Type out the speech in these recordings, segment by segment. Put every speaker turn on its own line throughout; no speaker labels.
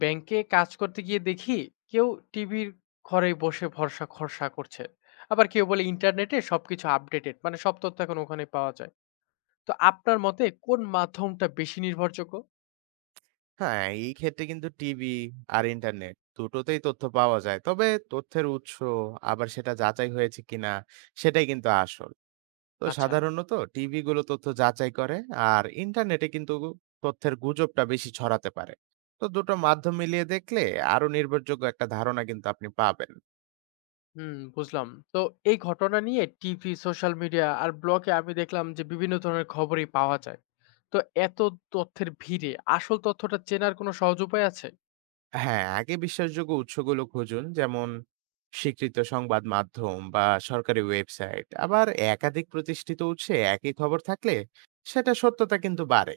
ব্যাংকে কাজ করতে গিয়ে দেখি কেউ টিভির ঘরে বসে ভরসা খরচা করছে। আবার কেউ বলে ইন্টারনেটে সবকিছু আপডেটেড, মানে সব তথ্য এখন ওখানে পাওয়া যায়। তো আপনার মতে কোন মাধ্যমটা বেশি নির্ভরযোগ্য?
হ্যাঁ, এই ক্ষেত্রে কিন্তু টিভি আর ইন্টারনেট দুটোতেই তথ্য পাওয়া যায়। তবে তথ্যের উৎস আবার সেটা যাচাই হয়েছে কিনা সেটাই কিন্তু আসল। তো
আচ্ছা।
সাধারণত টিভি গুলো তথ্য যাচাই করে, আর ইন্টারনেটে কিন্তু তথ্যের গুজবটা বেশি ছড়াতে পারে। তো দুটো মাধ্যম মিলিয়ে দেখলে আরো নির্ভরযোগ্য একটা ধারণা কিন্তু আপনি পাবেন।
হুম, বুঝলাম। তো এই ঘটনা নিয়ে টিভি, সোশ্যাল মিডিয়া আর ব্লগে আমি দেখলাম যে বিভিন্ন ধরনের খবরই পাওয়া যায়। তো এত তথ্যের ভিড়ে আসল তথ্যটা চেনার কোনো সহজ উপায় আছে?
হ্যাঁ, আগে বিশ্বাসযোগ্য উৎসগুলো খুঁজুন। যেমন স্বীকৃত সংবাদ মাধ্যম বা সরকারি ওয়েবসাইট। আবার একাধিক প্রতিষ্ঠিত উৎসে একই খবর থাকলে সেটা সত্যতা কিন্তু বাড়ে।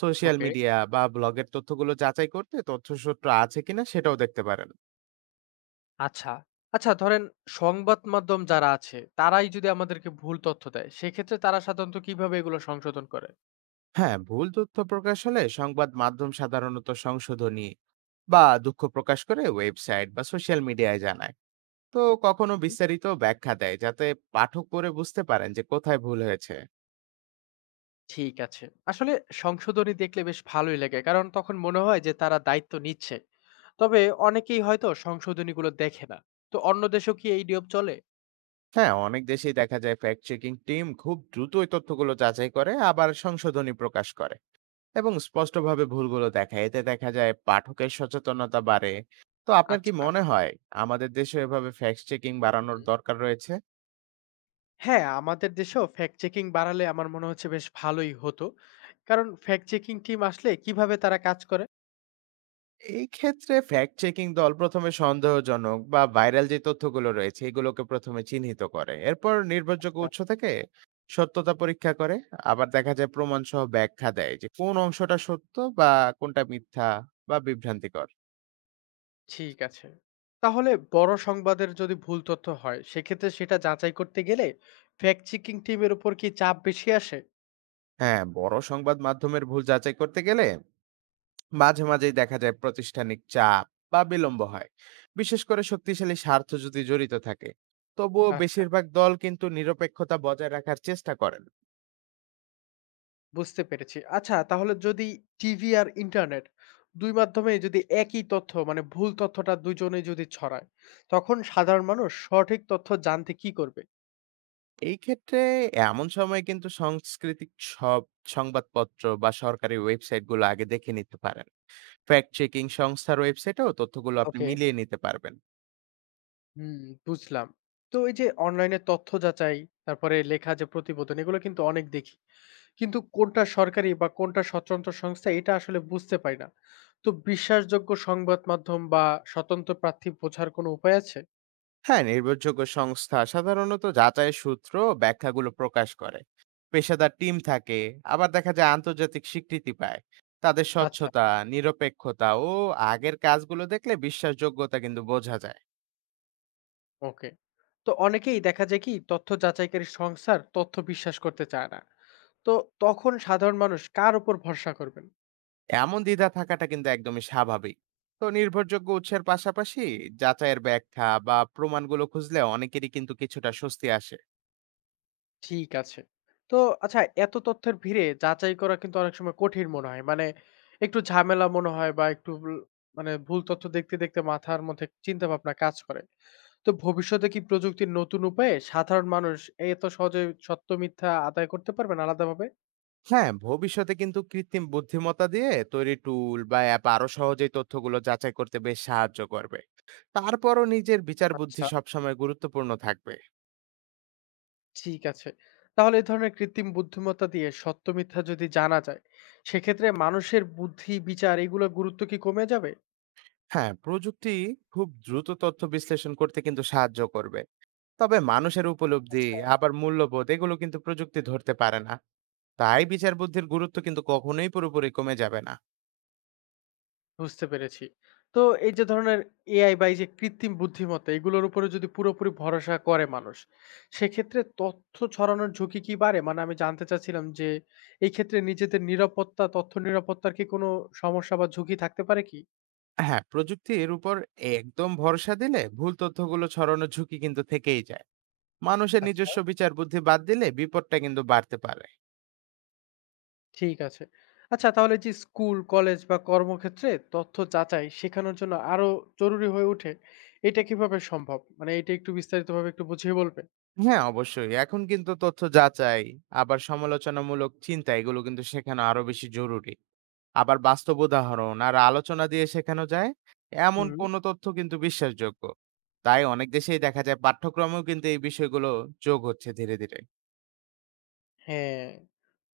সোশ্যাল
ওকে,
মিডিয়া বা ব্লগের তথ্যগুলো যাচাই করতে তথ্যসূত্র আছে কিনা সেটাও দেখতে পারেন।
আচ্ছা। আচ্ছা, ধরেন সংবাদ মাধ্যম যারা আছে, তারাই যদি আমাদেরকে ভুল তথ্য দেয়, সেক্ষেত্রে তারা সাধারণত কিভাবে এগুলো সংশোধন করে?
হ্যাঁ, ভুল তথ্য প্রকাশ হলে সংবাদ মাধ্যম সাধারণত সংশোধনী বা দুঃখ প্রকাশ করে ওয়েবসাইট বা সোশ্যাল মিডিয়ায় জানায়। তো কখনো
হুম।
বিস্তারিত ব্যাখ্যা দেয় যাতে পাঠক পড়ে বুঝতে পারেন যে কোথায় ভুল হয়েছে।
ঠিক আছে। আসলে সংশোধনী দেখলে বেশ ভালোই লাগে। কারণ তখন মনে হয় যে তারা দায়িত্ব নিচ্ছে। তবে অনেকেই হয়তো সংশোধনীগুলো দেখে না। তো অন্য দেশেও কি এই নিয়ম চলে?
হ্যাঁ, অনেক দেশেই দেখা যায় ফ্যাক্ট চেকিং টিম খুব দ্রুত ওই তথ্যগুলো যাচাই করে আবার সংশোধনী প্রকাশ করে এবং স্পষ্টভাবে ভুলগুলো দেখায়। এতে দেখা যায় পাঠকের সচেতনতা বাড়ে। তো আপনার কি
আচ্ছা।
মনে হয় আমাদের দেশে এভাবে ফ্যাক্ট চেকিং বাড়ানোর
হুম।
দরকার রয়েছে?
হ্যাঁ, আমাদের দেশেও ফ্যাক্ট চেকিং বাড়ালে আমার মনে হচ্ছে বেশ ভালোই হতো। কারণ ফ্যাক্ট চেকিং টিম আসলে কিভাবে তারা কাজ করে?
এই ক্ষেত্রে ফ্যাক্ট চেকিং দল প্রথমে সন্দেহজনক বা ভাইরাল যে তথ্যগুলো রয়েছে এগুলোকে প্রথমে চিহ্নিত করে, এরপর নির্ভরযোগ্য উৎস থেকে সত্যতা পরীক্ষা করে। আবার দেখা যায় প্রমাণ সহ ব্যাখ্যা দেয় যে কোন অংশটা সত্য বা কোনটা মিথ্যা বা বিভ্রান্তিকর।
ঠিক আছে। তাহলে বড় সংবাদের যদি ভুল তথ্য হয়, সেক্ষেত্রে সেটা যাচাই করতে গেলে ফ্যাক্ট চেকিং টিমের উপর কি চাপ বেশি আসে?
হ্যাঁ, বড় সংবাদ মাধ্যমের ভুল যাচাই করতে গেলে মাঝে মাঝেই দেখা যায় প্রাতিষ্ঠানিক চাপ বা বিলম্ব হয়, বিশেষ করে শক্তিশালী স্বার্থ যদি জড়িত থাকে। তবুও
আচ্ছা,
বেশিরভাগ দল কিন্তু নিরপেক্ষতা বজায় রাখার চেষ্টা করেন।
বুঝতে পেরেছি। আচ্ছা, তাহলে যদি টিভি আর ইন্টারনেট দুই মাধ্যমে যদি একই তথ্য, মানে ভুল তথ্যটা দুজনে যদি ছড়ায়, তখন সাধারণ মানুষ সঠিক তথ্য জানতে কি করবে?
এই ক্ষেত্রে এমন সময় কিন্তু সাংস্কৃতিক সব সংবাদপত্র বা সরকারি ওয়েবসাইটগুলো আগে দেখে নিতে পারেন। ফ্যাক্ট চেকিং সংস্থার ওয়েবসাইটেও তথ্যগুলো আপনি
ওকে।
মিলিয়ে নিতে পারবেন।
হুম, বুঝলাম। তো এই যে অনলাইনে তথ্য যাচাই, তারপরে লেখা যে প্রতিবেদন, এগুলো কিন্তু অনেক দেখি। কিন্তু কোনটা সরকারি বা কোনটা স্বতন্ত্র সংস্থা, এটা আসলে বুঝতে পারি না। তো বিশ্বাসযোগ্য সংবাদ মাধ্যম বা স্বতন্ত্র প্রার্থী বোঝার কোনো উপায় আছে?
হ্যাঁ, নির্ভরযোগ্য সংস্থা সাধারণত যাচাই সূত্র ও ব্যাখ্যাগুলো প্রকাশ করে, পেশাদার টিম থাকে, আবার দেখা যায় আন্তর্জাতিক স্বীকৃতি পায়। তাদের
আচ্ছা,
স্বচ্ছতা, নিরপেক্ষতা ও আগের কাজগুলো দেখলে বিশ্বাসযোগ্যতা কিন্তু বোঝা যায়।
ওকে। তো অনেকেই দেখা যায় কি তথ্য যাচাইকারী সংস্থার তথ্য বিশ্বাস করতে চায় না। তো তখন সাধারণ মানুষ কার উপর ভরসা করবেন?
এমন দ্বিধা থাকাটা কিন্তু একদমই স্বাভাবিক। তো নির্ভরযোগ্য উৎসের পাশাপাশি যাচাইয়ের ব্যাখ্যা বা প্রমাণগুলো খুঁজলে অনেকেরই কিন্তু কিছুটা স্বস্তি আসে।
ঠিক আছে। তো আচ্ছা, এত তথ্যের ভিড়ে যাচাই করা কিন্তু অনেক সময় কঠিন মনে হয়। মানে একটু ঝামেলা মনে হয়, বা একটু ভুল, মানে ভুল তথ্য দেখতে, দেখতে মাথার মধ্যে চিন্তা ভাবনা কাজ করে। তো ভবিষ্যতে কি প্রযুক্তির নতুন উপায়ে সাধারণ মানুষ এত সহজে সত্য মিথ্যা আদায় করতে পারবেন আলাদাভাবে?
হ্যাঁ, ভবিষ্যতে কিন্তু কৃত্রিম বুদ্ধিমত্তা দিয়ে তৈরি টুল বা অ্যাপ আরো সহজেই তথ্যগুলো যাচাই করতে বেশ সাহায্য করবে। তারপরও নিজের বিচার বুদ্ধি
আচ্ছা,
সবসময় গুরুত্বপূর্ণ থাকবে।
ঠিক আছে। তাহলে এই ধরনের কৃত্রিম বুদ্ধিমত্তা দিয়ে সত্য মিথ্যা যদি জানা যায়, সেক্ষেত্রে মানুষের বুদ্ধি, বিচার এগুলোর গুরুত্ব কি কমে যাবে?
হ্যাঁ, প্রযুক্তি খুব দ্রুত তথ্য বিশ্লেষণ করতে কিন্তু সাহায্য করবে। তবে মানুষের উপলব্ধি
আচ্ছা।
আবার মূল্যবোধ এগুলো কিন্তু প্রযুক্তি ধরতে পারে না। তাই বিচার বুদ্ধির গুরুত্ব কিন্তু কখনোই পুরোপুরি কমে যাবে না।
বুঝতে পেরেছি। তো এই যে ধরনের AI বা এই যে কৃত্রিম বুদ্ধিমত্তা, এগুলোর উপরে যদি পুরোপুরি ভরসা করে মানুষ, সেক্ষেত্রে তথ্য ছড়ানোর ঝুঁকি কি বাড়ে? মানে আমি জানতে চাচ্ছিলাম যে এই ক্ষেত্রে নিজেদের নিরাপত্তা, তথ্য নিরাপত্তার কি কোনো সমস্যা বা ঝুঁকি থাকতে পারে কি?
হ্যাঁ, প্রযুক্তির উপর একদম ভরসা দিলে ভুল তথ্যগুলো ছড়ানোর ঝুঁকি কিন্তু থেকেই যায়। মানুষের
আচ্ছা,
নিজস্ব বিচার বুদ্ধি বাদ দিলে বিপদটা কিন্তু বাড়তে পারে।
ঠিক আছে। আচ্ছা, তাহলে যে স্কুল, কলেজ বা কর্মক্ষেত্রে তথ্য যাচাই শেখানোর জন্য আরো জরুরি হয়ে ওঠে, এটা কিভাবে সম্ভব? মানে এটা একটু বিস্তারিতভাবে একটু বুঝিয়ে বলবেন?
হ্যাঁ অবশ্যই, এখন কিন্তু তথ্য যাচাই আবার সমালোচনামূলক চিন্তা এগুলো কিন্তু শেখানো আরো বেশি জরুরি। আবার বাস্তব উদাহরণ আর আলোচনা দিয়ে শেখানো যায় এমন
হুম।
কোনো তথ্য কিন্তু বিশ্বাসযোগ্য। তাই অনেক দেশেই দেখা যায় পাঠ্যক্রমেও কিন্তু এই বিষয়গুলো যোগ হচ্ছে ধীরে ধীরে।
হ্যাঁ,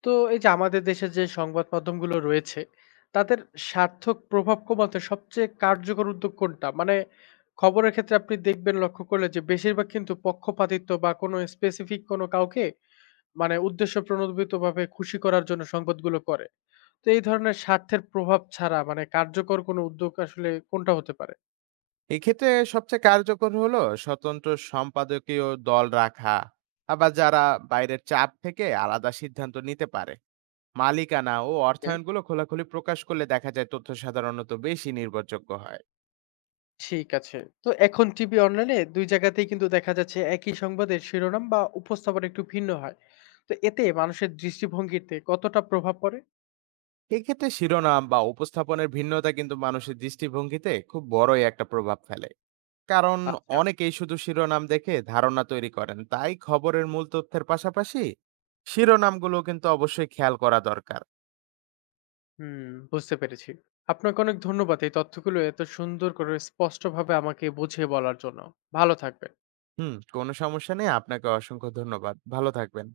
তো এই যে আমাদের দেশের যে সংবাদ মাধ্যমগুলো রয়েছে, তাদের সার্থক প্রভাব কমাতে সবচেয়ে কার্যকর উদ্যোগ কোনটা? মানে খবরের ক্ষেত্রে আপনি দেখবেন লক্ষ্য করলে যে বেশিরভাগ কিন্তু পক্ষপাতিত্ব বা কোনো স্পেসিফিক কোনো কাউকে, মানে উদ্দেশ্যপ্রণোদিতভাবে খুশি করার জন্য সংবাদগুলো করে। তো এই ধরনের স্বার্থের প্রভাব ছাড়া মানে কার্যকর কোনো উদ্যোগ আসলে কোনটা হতে পারে?
এক্ষেত্রে সবচেয়ে কার্যকর হলো স্বতন্ত্র সম্পাদকীয় দল রাখা, আবার যারা বাইরের চাপ থেকে আলাদা সিদ্ধান্ত নিতে পারে। মালিকানা ও অর্থায়নগুলো খোলাখুলি প্রকাশ করলে দেখা যায় তথ্য সাধারণত বেশি নির্ভরযোগ্য হয়।
ঠিক আছে। তো এখন টিভি অনলাইনে ২ জায়গাতেই কিন্তু দেখা যাচ্ছে একই সংবাদের শিরোনাম বা উপস্থাপনা একটু ভিন্ন হয়। তো এতে মানুষের দৃষ্টিভঙ্গিতে কতটা প্রভাব পড়ে?
এক্ষেত্রে শিরোনাম বা উপস্থাপনের ভিন্নতা কিন্তু মানুষের দৃষ্টিভঙ্গিতে খুব বড়ই একটা প্রভাব ফেলে, কারণ
আচ্ছা,
অনেকেই শুধু শিরোনাম দেখে ধারণা তৈরি করেন। তাই খবরের মূল তথ্যের পাশাপাশি শিরোনামগুলো কিন্তু অবশ্যই খেয়াল করা দরকার।
হুম, বুঝতে পেরেছি। আপনাকে অনেক ধন্যবাদ এই তথ্যগুলো এত সুন্দর করে স্পষ্টভাবে আমাকে বুঝিয়ে বলার জন্য। ভালো থাকবেন।
হুম, কোনো সমস্যা নেই। আপনাকে অসংখ্য ধন্যবাদ। ভালো থাকবেন।